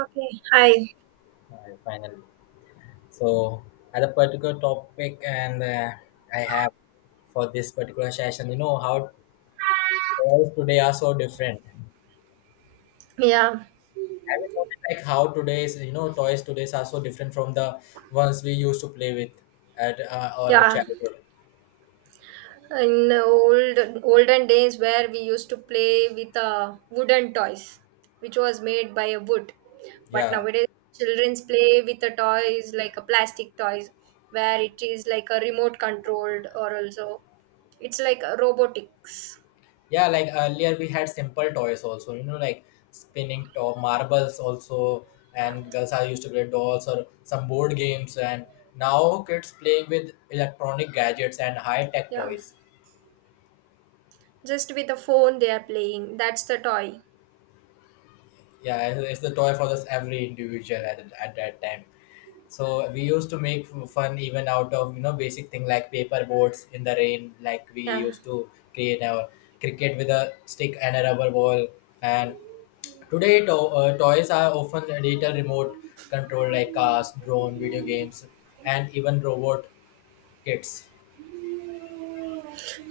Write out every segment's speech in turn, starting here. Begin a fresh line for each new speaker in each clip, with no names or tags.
Okay, hi.
Finally, so at a particular topic, and I have for this particular session, you know how toys today are so different.
Yeah,
Have you noticed like how today's you know toys today's are so different from the ones we used to play with at our
yeah.
childhood?
In the old olden days, where we used to play with wooden toys, which was made by a wood, but
Yeah,
nowadays childrens play with the toys like a plastic toys, where it is like a remote controlled or also it's like a robotics.
yeah. Like earlier, we had simple toys also. You know, like spinning top marbles also,
Yeah,
and girls are used to play dolls or some board games and now kids playing with electronic gadgets and high tech
yeah.
toys.
Just with a phone they are playing. That's the toy.
Yeah, it's the toy for this every individual at, at that time. So we used to make fun even out of you know basic thing like paper boards in the rain, like we
Yeah.
used to create our cricket with a stick and a rubber ball. And today, toys are often digital remote control like cars, drone, video games, and even robot kits.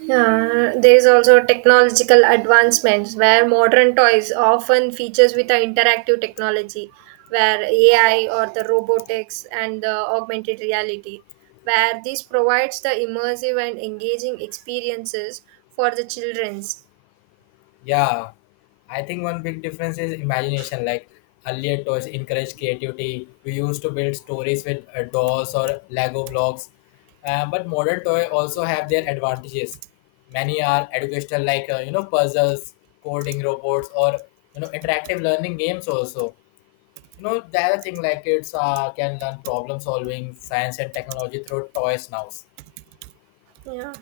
Yeah, there is also technological advancements where modern toys often features with the interactive technology, where AI or the robotics and the augmented reality, where this provides the immersive and engaging experiences for the childrens.
Yeah, I think one big difference is imagination. Like earlier, toys encourage creativity. We used to build stories with dolls or Lego blocks, but modern toy also have their advantages. Many are educational, like you know puzzles, coding robots, or you know interactive learning games. Also, you know the other thing like kids can learn problem solving, science, and technology through toys now.
Yeah.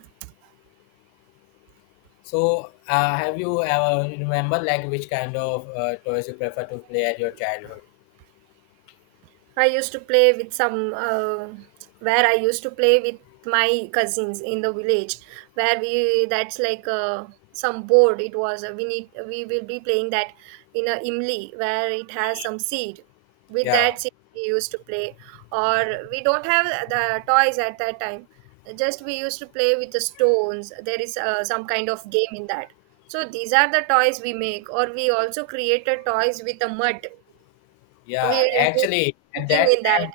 So, have you ever remember like which kind of toys you prefer to play at your childhood?
I used to play with some, where I used to play with my cousins in the village, where we, that's like some board. It was we will be playing that in a imli, where it has some seed. With
Yeah,
that seed we used to play, or we don't have the toys at that time. Just we used to play with the stones. There is some kind of game in that, so these are the toys we make, or we also created toys with the mud. We
yeah.
will do
Actually, at
cooking
that
in that.
time,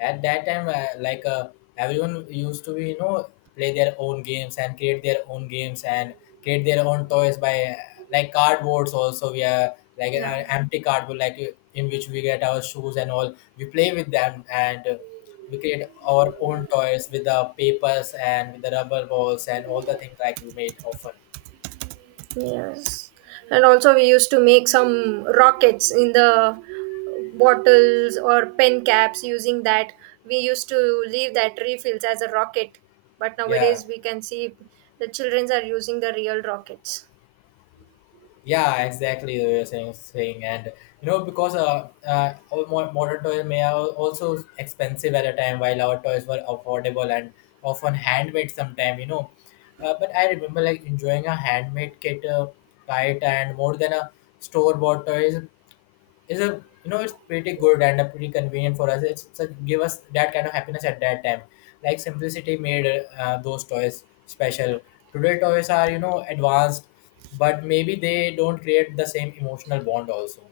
at that time like everyone used to be you know play their own games and create their own games and create their own toys by like cardboards also we are like
Yeah.
empty cardboard like in which we get our shoes and all we play with them and we create our own toys with the papers and with the rubber balls and all the things like we made often.
Yes. And also we used to make some rockets in the bottles or pen caps using that. We used to leave that refills as a rocket. But
Yeah.
nowadays we can see the childrens are using the real rockets.
Yeah, exactly the way you're saying and you know because our modern toys may are also expensive at a time while our toys were affordable and often handmade sometime you know but I remember like enjoying a handmade kite and more than a store bought toys is a you know it's pretty good and pretty convenient for us it's a, give us that kind of happiness at that time like simplicity made those toys special. Today toys are you know advanced but maybe they don't create the same emotional bond also.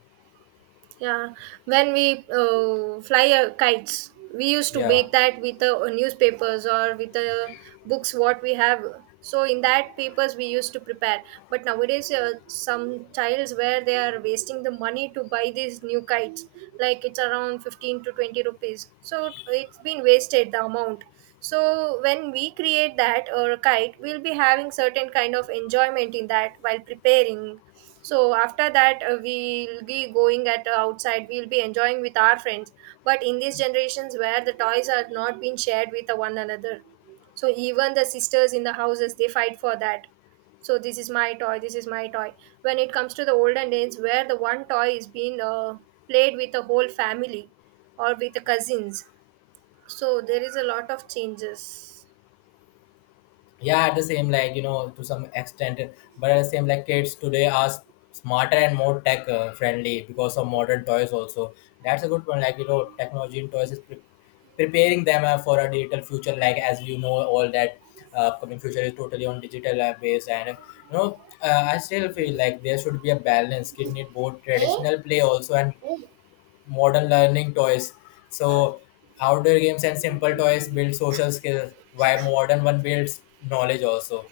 Yeah, when we fly kites, we used to
Yeah.
make that with the newspapers or with the books what we have. So in that papers we used to prepare. But nowadays, some childs where they are wasting the money to buy these new kites, like it's around 15 to 20 rupees. So it's been wasted the amount. So when we create that or a kite, we'll be having certain kind of enjoyment in that while preparing. So after that, we'll be going at, outside we'll be enjoying with our friends. But in these generations, where the toys are not being shared with one another, so even the sisters in the houses, they fight for that. So, this is my toy, this is my toy. When it comes to the olden days, where the one toy is being played with the whole family or with the cousins, so there is a lot of changes.
Yeah at the same like you know to some extent but at the same like kids today are smarter and more tech friendly because of modern toys also. That's a good one like you know technology in toys is preparing them for a digital future like as you know all that upcoming future is totally on digital base and you know I still feel like there should be a balance kid need both traditional play also and modern learning toys. So outdoor games and simple toys build social skills, while modern one builds knowledge also.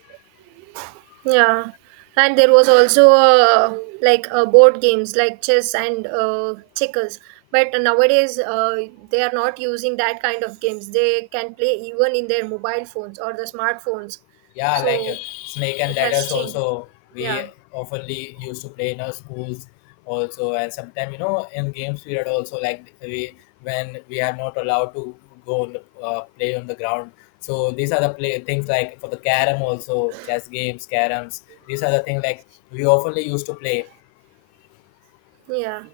Yeah, and there was also like board games like chess and checkers. But nowadays, they are not using that kind of games. They can play even in their mobile phones or the smartphones.
Yeah, like
So
snake and
it has
ladders
changed.
also we
Yeah,
oftenly used to play in our schools also, and sometimes you know in games period also like we when we are not allowed to go on the play on the ground. So these are the play things like for the carom also chess games, caroms. These are the things like we oftenly used to play.
yeah.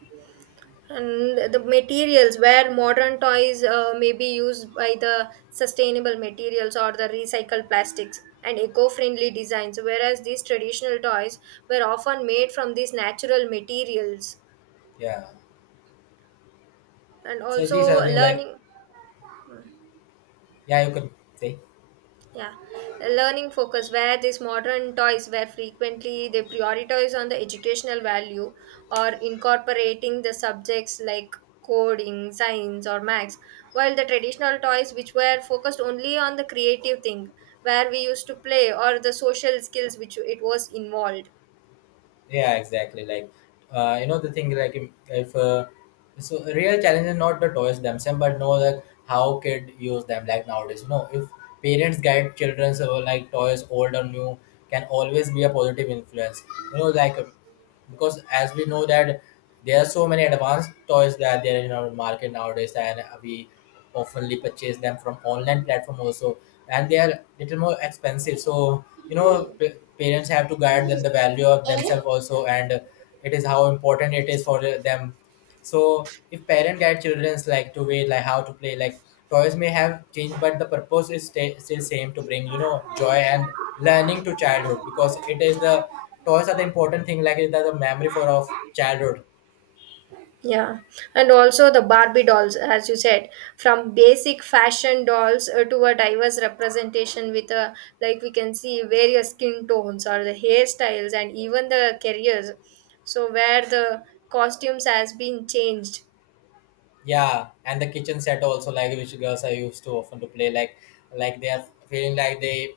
And the materials, where modern toys may be used by the sustainable materials or the recycled plastics and eco-friendly designs, whereas these traditional toys were often made from these natural materials.
Yeah.
And
So these are
also
the things like.
learning.
Yeah, you could say.
Yeah, learning focus, where these modern toys were frequently they prioritize on the educational value or incorporating the subjects like coding, science or maths, while the traditional toys which were focused only on the creative thing, where we used to play, or the social skills which it was involved.
Yeah, exactly. Like, you know, the thing like if so real challenge is not the toys themselves, but know like how kid use them. Like nowadays, you know, if parents guide children so like toys, old or new, can always be a positive influence. You know, like because as we know that there are so many advanced toys that there are in our market nowadays and we oftenly purchase them from online platform also and they are little more expensive so you know parents have to guide them the value of themselves also and it is how important it is for them so if parent guide children's like to way like how to play like toys may have changed but the purpose is sta still same to bring you know joy and learning to childhood because it is the toys are the important thing like it is the memory for of childhood.
Yeah, and also the Barbie dolls, as you said, from basic fashion dolls to a diverse representation with a, like, we can see various skin tones or the hairstyles and even the careers. So where the costumes has been changed.
Yeah and the kitchen set also like which girls are used to often to play like they are feeling like they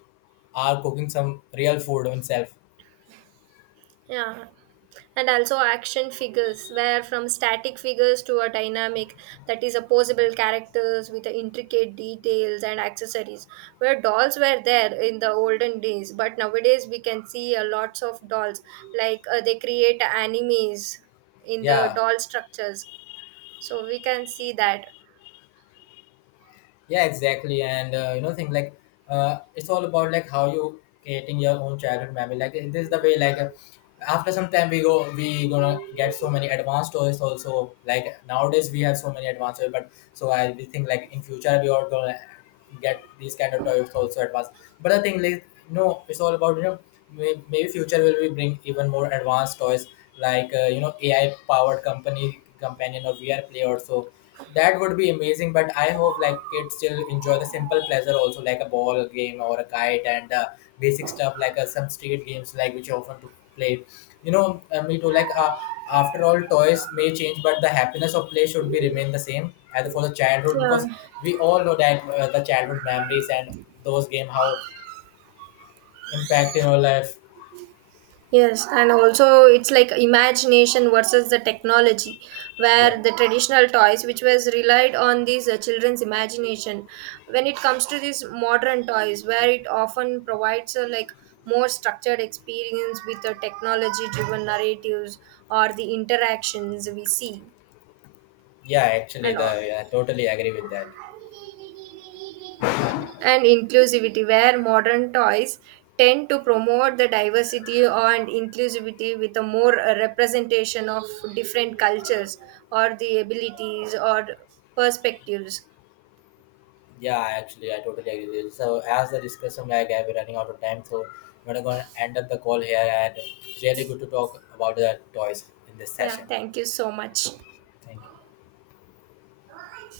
are cooking some real food themselves.
Yeah. And also action figures, where from static figures to a dynamic, that is opposable characters with the intricate details and accessories. Where dolls were there in the olden days, but nowadays we can see lots of dolls. Like they create animes in the
Yeah.
doll structures, so we can see that.
Yeah exactly and you know thing like it's all about like how you creating your own childhood memory like this is the way like after some time we go we gonna get so many advanced toys also like nowadays we have so many advanced toys but so I we think like in future we are gonna get these kind of toys also advanced but the thing like no it's all about you know maybe future will we bring even more advanced toys like you know AI powered company companion or VR play also. That would be amazing, but I hope like kids still enjoy the simple pleasure also like a ball game or a kite and basic stuff like some street games like which you often to play. You know, me too. Like after all, toys may change, but the happiness of play should be remain the same as for the childhood because
Yeah.
we all know that the childhood memories and those game how impact in our life.
Yes, and also it's like imagination versus the technology,
Yeah,
where the traditional toys, which was relied on these children's imagination, when it comes to these modern toys, where it often provides a, like, more structured experience with the technology-driven narratives or the interactions we see,
yeah. Actually,
and all.
the yeah, I totally agree with that.
And inclusivity, where modern toys tend to promote the diversity and inclusivity with a more representation of different cultures or the abilities or perspectives.
Yeah, actually, I totally agree with you. So, as the discussion, like, I've been running out of time, so we're not going to end up the call here. And really good to talk about the toys in this
Yeah,
session.
thank you so much.
Thank you.